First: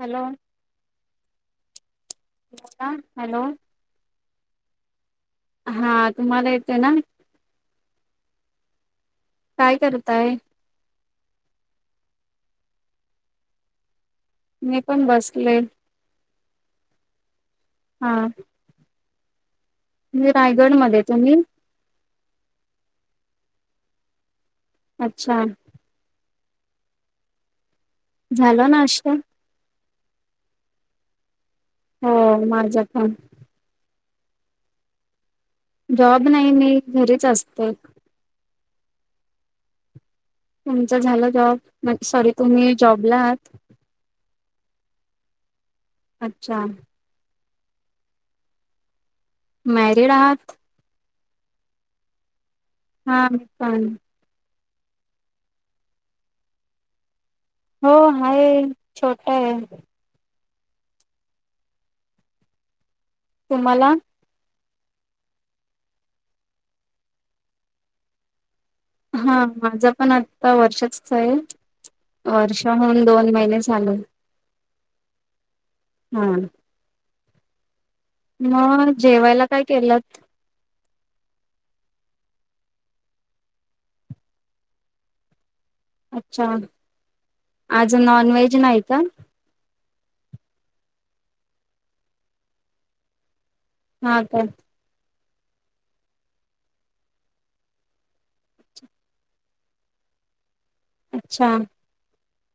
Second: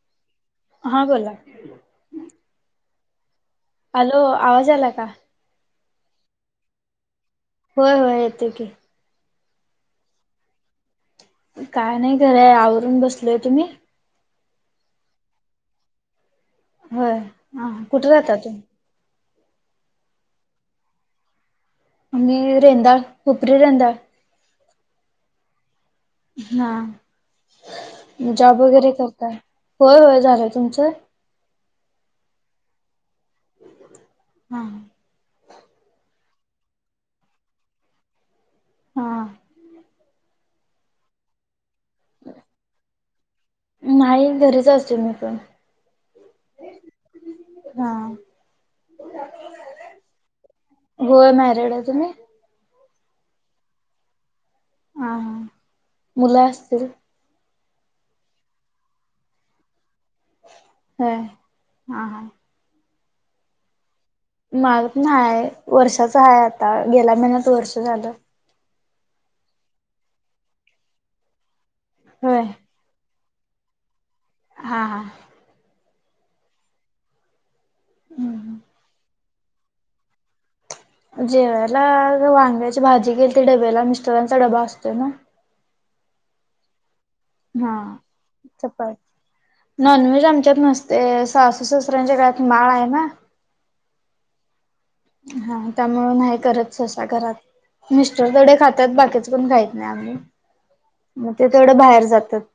Hello हां बोला hello hello आवाज आला का हा तुम्हाला येतंय ना होय होय येतो की काय करताय? काय नाही घरय आवरून बसलय. तुम्ही मी पण बसले होय ह कुठे राहता तू म्हणजे रायगडमध्ये तुम्ही आम्ही रेंदाळ खपरी रेंदाळ अच्छा हा जॉब झालं वगैरे नाश्ता करता होय होय झालं तुमचं हो माझ्या ख हम जॉब नाही मी घरीच असते हा तुमचं झालं जॉब म्हणजे सॉरी तुम्ही जॉबला आहात. नाही घरीच असतो मी पण अच्छा हा मॅरिड आहात. होय मॅरेड आहे तुम्ही हा प [unintelligible] ह ह मुलं असतील. हो हाय छोटा आहे. हम् हा हा तुम्हाला मग ना आहे वर्षाच आहे. आता गेल्या महिन्यात वर्ष झालं हा माझा पण आता वर्षच आहे. होय वर्ष हून दोन महिने चालू हा हां हां हम् मग जेवायला काय केलंत? जेव्याला वांग्याची भाजी केेली. ती डब्याला मिस्टरांचा डबा असतो ना. अच्छा हा. आज नॉन व्हेज नाही. चपाती का नॉनव्हेज आमच्यात नसते सासू सासऱ्यांच्या गळात माळ आहे ना हा का हा त्यामुळ आहे करतसा घरात मिस्टर डे खातात बाकीच पण खायत नाही. आम्ही मग अच्छा ते तेवढं बाहेर जातात.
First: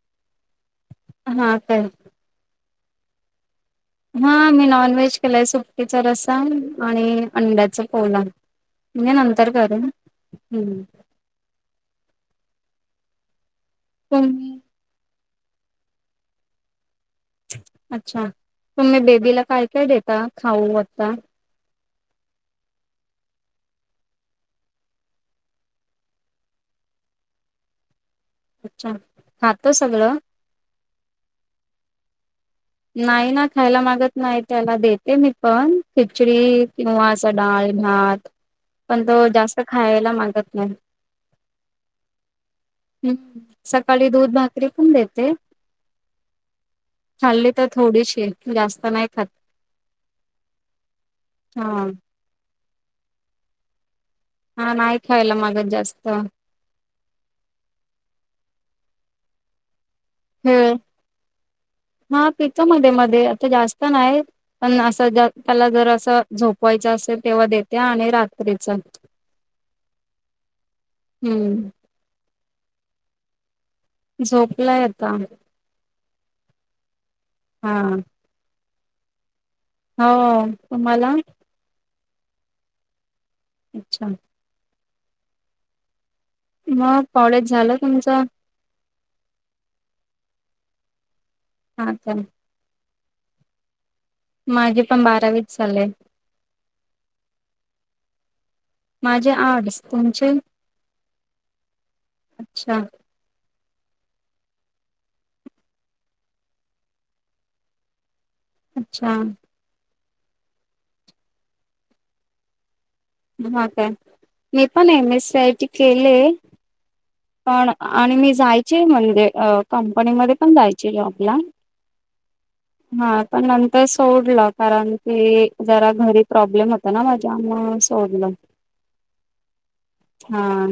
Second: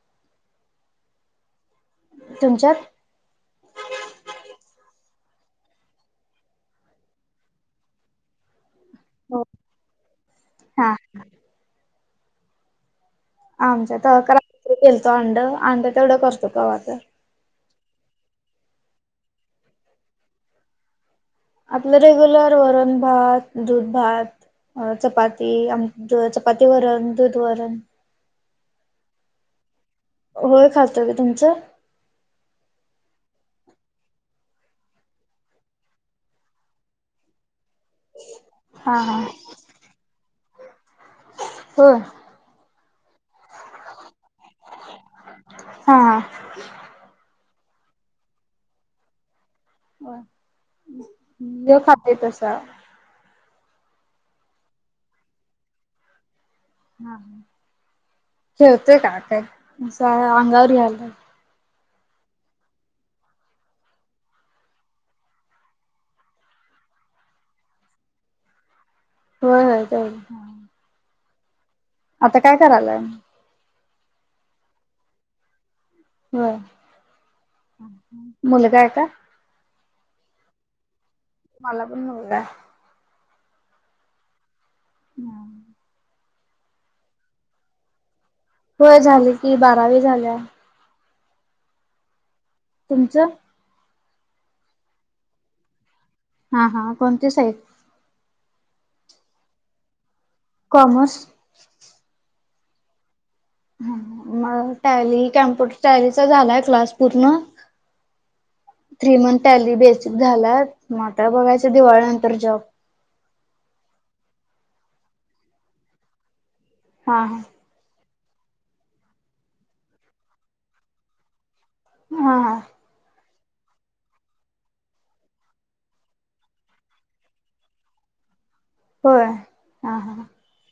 हा काय तुमच्या हा मी नॉन व्हेज केलाय सुटटीच रसाण आणि अंड्याच पोला म्हणजे नंतर करू ना हम्म ह आमच्या तरा तुम्ही गेलतो अंड अंड तेवढं करतो. का वाता अच्छा तुम्ही बेबीला काय काय देता खाऊ आत्ता? आपलं रेगुलर वरण भात, दूध भात, अ चपाती आम चपाती वरण, दूध वरण, अच्छा हांातो सगळं होय खातातो का तुमचं नाही ना खायला मागत नाही त्याला देते मी पण खिचडी किंवा डाळ, भात हा पण हा तो जास्त खायला मागत नाही. होय. हम्म सकाळी दूध भाकरी पण देते हा हा खाल्ली तर थोडीशी जास्त नाही खात. होय हा खाते तसा. हा नाही खायला माग जास्त. हा ठेवतेय का काय अस अंगावर खेळ याला हा पितो मध्ये, मध्ये आता जास्त नाही. पण असं त्याला जर असं झोपवायचं असेल तेव्हा देते आणि रात्रीच. होय होय. हम्म. आता काय करायलाय? झोपला ये आता. हो हा मुलगा आहे का? हो तुम्हाला? मला पण मुलगा अच्छा. हम्म. मग कॉलेज झालं तुमचं? होय झाली की बारावी झालीया. हा चाल [unintelligible] तुमच? माझे पण बारावीच चालेय. हा हा कोणती साईज? माझे आर्डस तुमचे? कॉमर्स. अच्छा. ह मग टयाली कॅम्प्युटर टयालीचा झालाय क्लास पूर्ण अच्छा थ्री मंथ आली बेसिक झालात म आता बघायचं दिवाळीनंतर जॉब. ह काय मी पण M, S, C, I, T केलेय. हा हा. पण आणि मी जायचे म्हणजे कंपनीमध्ये पण जायचे जॉबला. हा हा. हा पण नंतर सोडला कारण की जरा घरी प्रॉब्लेम होत ना माझ्या आ सोडल होय हा..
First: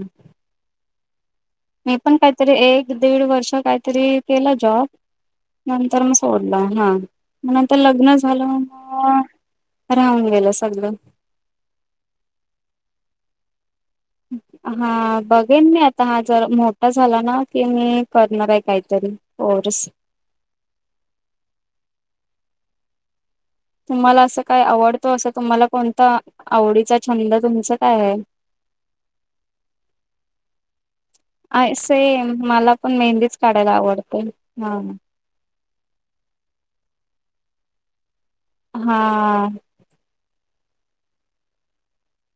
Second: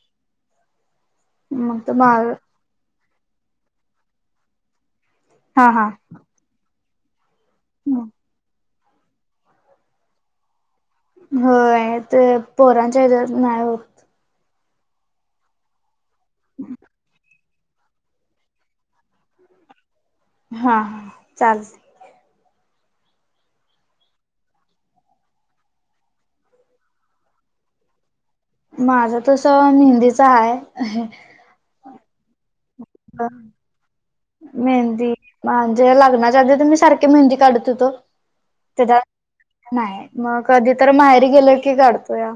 मग तर मी पण माग काहीतरी एक दीड वर्ष काहीतरी केलं जॉब हा हा नंतर म सोड हा म नंतर लग्न झालं मग राहून गेलं सगळ होय ते पोरांच्या यांच्यात नाही होत. हा बघेन मी आता हा जर मोठा झालाना की मी करणार आहे काहीतरी कोर्स. हा हा चालते. तुम्हाला असं काय आवडतो असं तुम्हाला कोणता आवडीचा छंद तुमचा काय आहे माझं तस मेहंदीचा आहेा अ सेम मला पण मेहंदीच काढायला आवडते ह मेहंदी म्हणजे लग्नाच्या आधी तर मी सारखे मेहंदी काढत होतो तेच्या हा नाही मग कधी तर माहेर गेलं की काढतो या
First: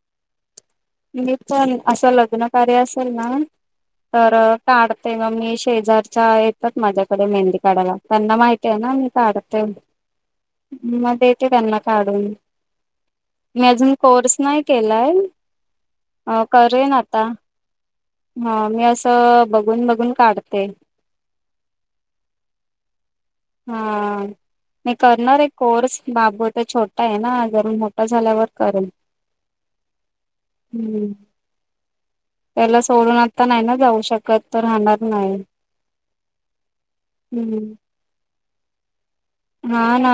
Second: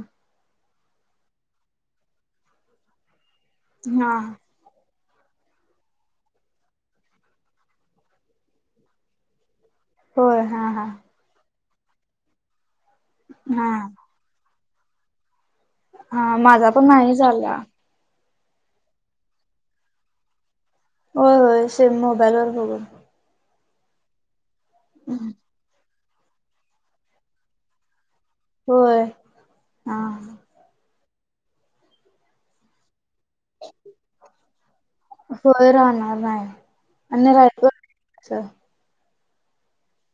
मी पण असं लग्न कार्य असेल ना हा तर काढते मग मी शेजारच्या येतात माझ्याकडे मेहंदी काढायला त्यांना माहती आहे ना मी काढते. होय हा हा मग येते त्यांना काढून मी हा अजून कोर्स नाही केलाय हा अ माझा पण करेन नाही आता झाला. हा मी असं बघून, बघून काढते. होय, होय सेम मोबाईल वर बघून. हा मी करणार एक कोर्स बाबूत छोट मो आहे ना जर मोठा झाल्यावर करून होय हा हम्म त्याला सोडून आता नाही ना जाऊ शकत तर राहणार नाही होय राहणार हम् अच्छा हा ना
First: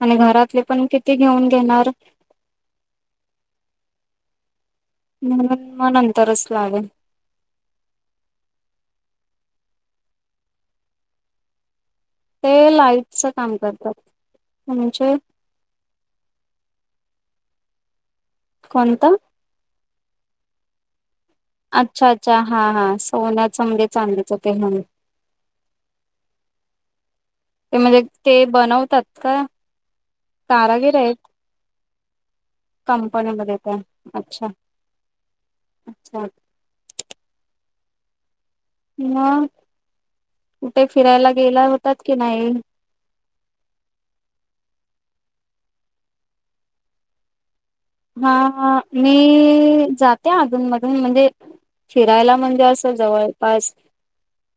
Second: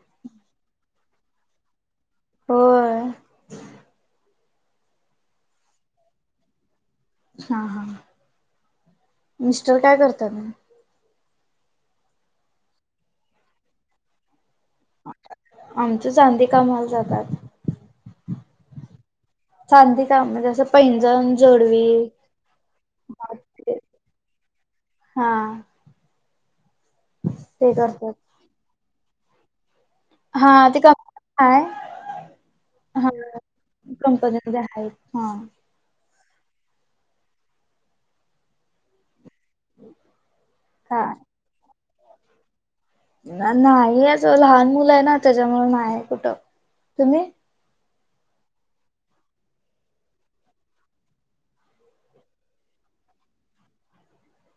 आणि घरातले पण किती घेऊन घेणार हो म्हणून मग नंतरच लावे हा हा मिस्टर काय करतात म ते लाईटच काम करतात म्हणजे आमच चांदी कामाल जातात कोणता चांदी काम म्हणजे असं पैंजण जोडवी अच्छा अच्छा हा हा सोन्याच म्हणजे चांलीच ते हा ते म्हणजे ते बनवतात का हा ते क कारागिर आहेत काय हा कंपनीमध्ये त्या अच्छा कंपनी आहेत हा अच्छा मग कुठे हा फिरायला गेला होतात कि नाही नाही लहान मुलं आहे ना त्याच्यामु नाही कुठं तुम्ही हा मी जाते अधूनमधून म्हणजे फिरायला म्हणजे असं जवळपास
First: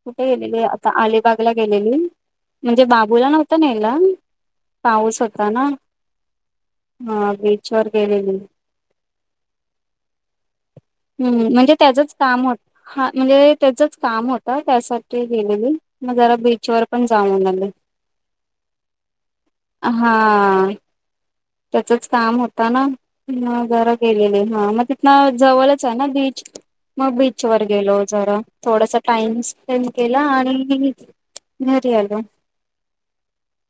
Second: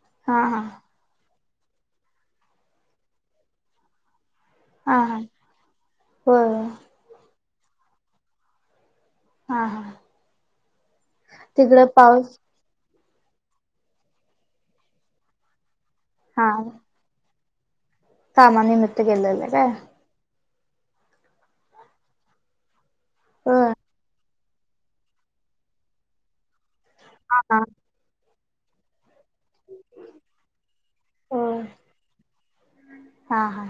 कुठे हा हा गेलेली आता अलिबागला गेलेली म्हणजे बाबूला नव्हत ना याला हा हा पाऊस होता ना होय हा बीच वर गेलेली हा हा हम्म म्हणजे तिकडे त्याचच पाऊस काम होत हा म्हणजे त्याचच काम होत त्यासाठी गेलेली मग जरा हा बीचवर पण जाऊलं कामानिमित्त केेलेलं काय हा त्याचच काम होत ना होय जरा गेलेले हा मग तिथन जवळच आहे ना बीच मग हा बीच हा वर गेलो जरा थोडासा टाइम स्पेंड केला आणि होय घरी आल हा हा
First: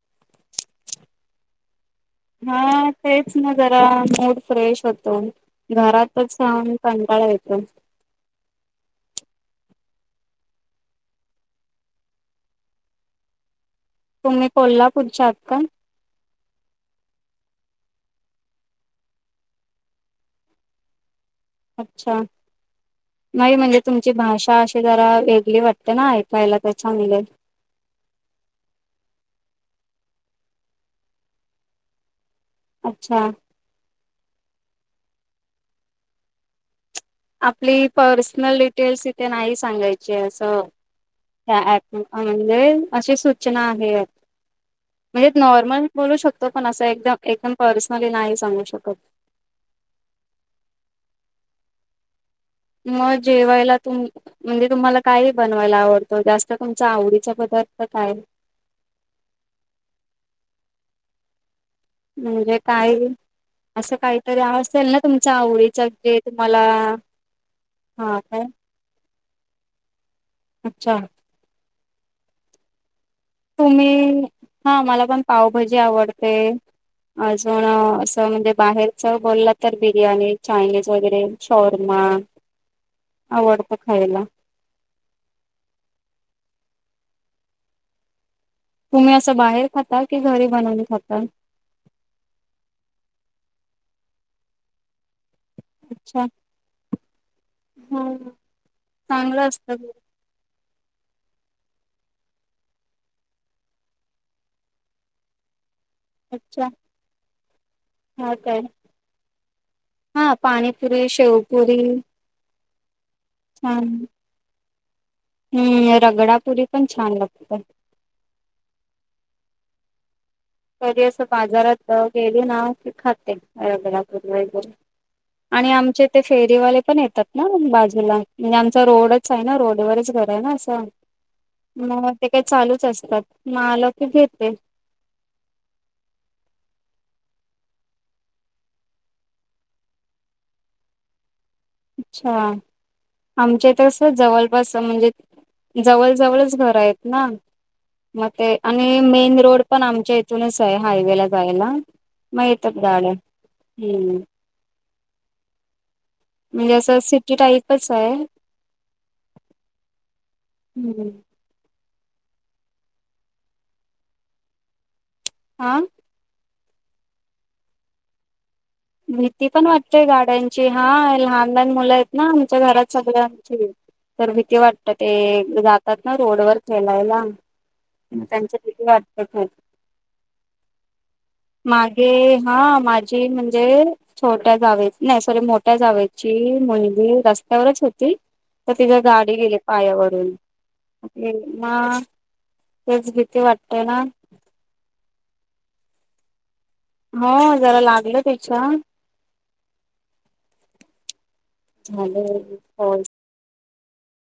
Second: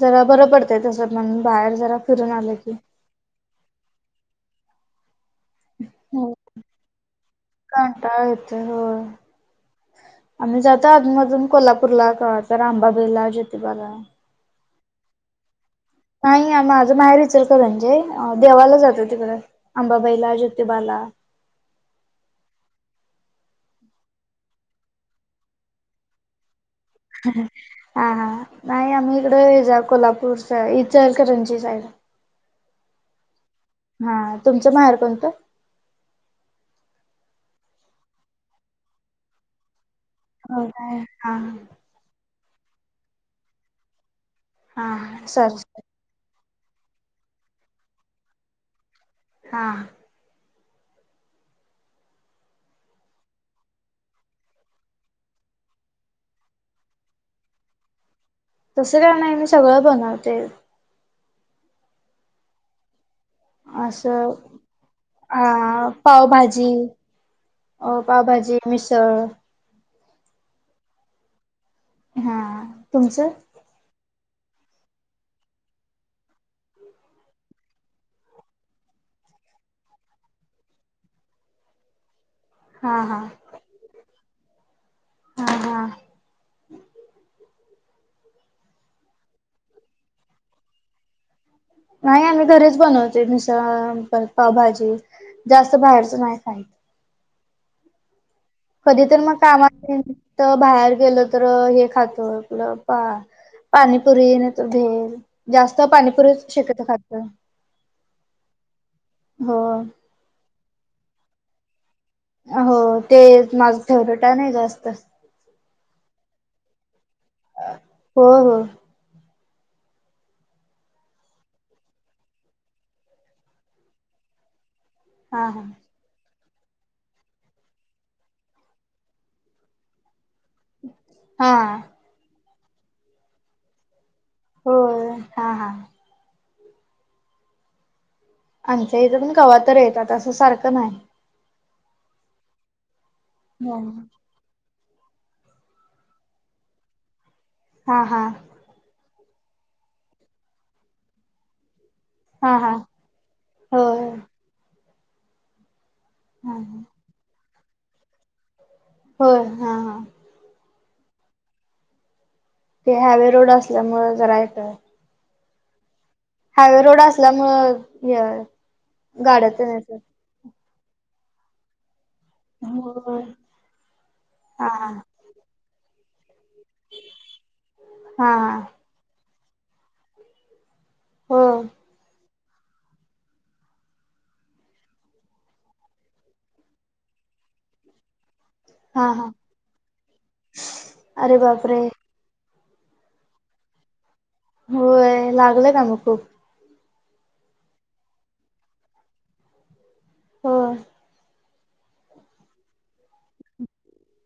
जरा बरं पडतंय तस म्हण बाहेर जरा फिरून आलं की हा तेच ना जरा मूड फ्रेश होतो घरातच हो सहान कंडाळा येतो तर हो आम्ही जातो अजूनमधून कोल्हापूरला कता रामबाबेला ज्योतिबाला तुम्ही कोल्हापूरच्याात का नाही माझं माहेर इचरत म्हणजे देवाला जातो तिकडें अंबा बैला ज्योति बाला अच्छा! नाही म्हणजे तुमची भाषा अशी जरा वेगळी वाटते. ते ना ऐकायला ते चांगलय. हा हा, नाही आम्ही इकडे हेज कोल्हापूरच इचलकरंची साईड. अच्छा. हा तुमचं माहेर कोणतं आपली पर्सनल डिटेल्स इथे नाही सांगायची असं हो काय हा ह प ह म्हणजे अशी सूचना आहे हा हा म्हणजे सॉरी सॉरी नॉर्मल बोलू शकतो पण असं एकदम एकदम पर्सनली नाही सांगू शकत हा. म जेवायला तुम्ही म्हणजे तुम्हाला काय बनवायला आवडतं जास्त तुमच्या आवडीचा पदार्थ काय? तसं का नाही मी सगळं बनवते. म्हणजे काही असं काहीतरी असेल ना तुमच अ आवडीच जे तुम्हाला पावभाजी अ हा काय पावभाजी, मिसळ. अच्छा! हा तुमचं? तुम्ही, हा मला पण पावभाजी आवडते. अजून असं म्हणजे बाहेरच बोलला तर बिर्याणी चायनीज वगैरे. शौर्मा. हा हा, हा हा. तुम्ही असं बाहेर खाता की घरी बनवून खाता? नाही आम्ही घरीच बनवतय मिसळ परत पावभाजी, जास्त बाहेरच नाही खाईत. हम. कधी तर मग कामा निमित्त बाहेर गेलं तर हे खातोय आपलं पा पाणीपुरी नाही तर भेल, जास्त पाणी पुरीच अच्छा शक्यतो खातोय, हा काय होय. हा पाणीपुरी, शेवपुरी. हो ते माझ छान फेवरेट आहे नाही जास्त. हम्म रगडापुरी पण छान लागते. हो हो. कध असं बाजारात गेली ना की खाते रगडापुरी वगैरे. हा हा आणि आमचे ते फेरीवाले पण येतात ना बाजूला म्हणजे आमचा रोडच आहे ना रोडवरच घर आहे ना. [unintelligible] हा म ते काय चालूच असतात मग आलं की घेते. हो, हा हा. आमच्या इथं पण कवा तर येतात असं सारखं नाही. अच्छा! आमच्या इथ कस जवळ बस म्हणजे, जवळ जवळच घर आहेत ना, हा हा मग ते आणि मेन रोड पण आमच्या इथूनच आहे हायवे ला जायला. म हा हा येतात गाड्या, होय हम्म. हा म्हणजे असं सिटी टाईपच आहे. हो, हा हा. हम्म. ते हायवे रोड असल्यामुळे जरा येतय. आं. हायवे रोड असल्यामुळ हे हाय. भीती पण वाटतेय गाड्यांची हा लहान लहान मुलं आहेत. ना आमच्या घरात सगळ होय. आमची तर भीती हा वाटत हा ते जातात ना रोडवर खेळायला हा हा त्यांच्यासाठी वाटपत होती हो मागे हा माझी म्हणजे छोट्या जावे नाही सॉरी मोठ्या जावेची मुलगी रस्त्यावरच होती तर तिच्या हा हा गाडी गेली पायावरून अरे ना बापरे तेच भीती वाटते ना होय लागलंय का मग खूप? हा जरा लागलं त्याच्या होय. झालं [unintelligible]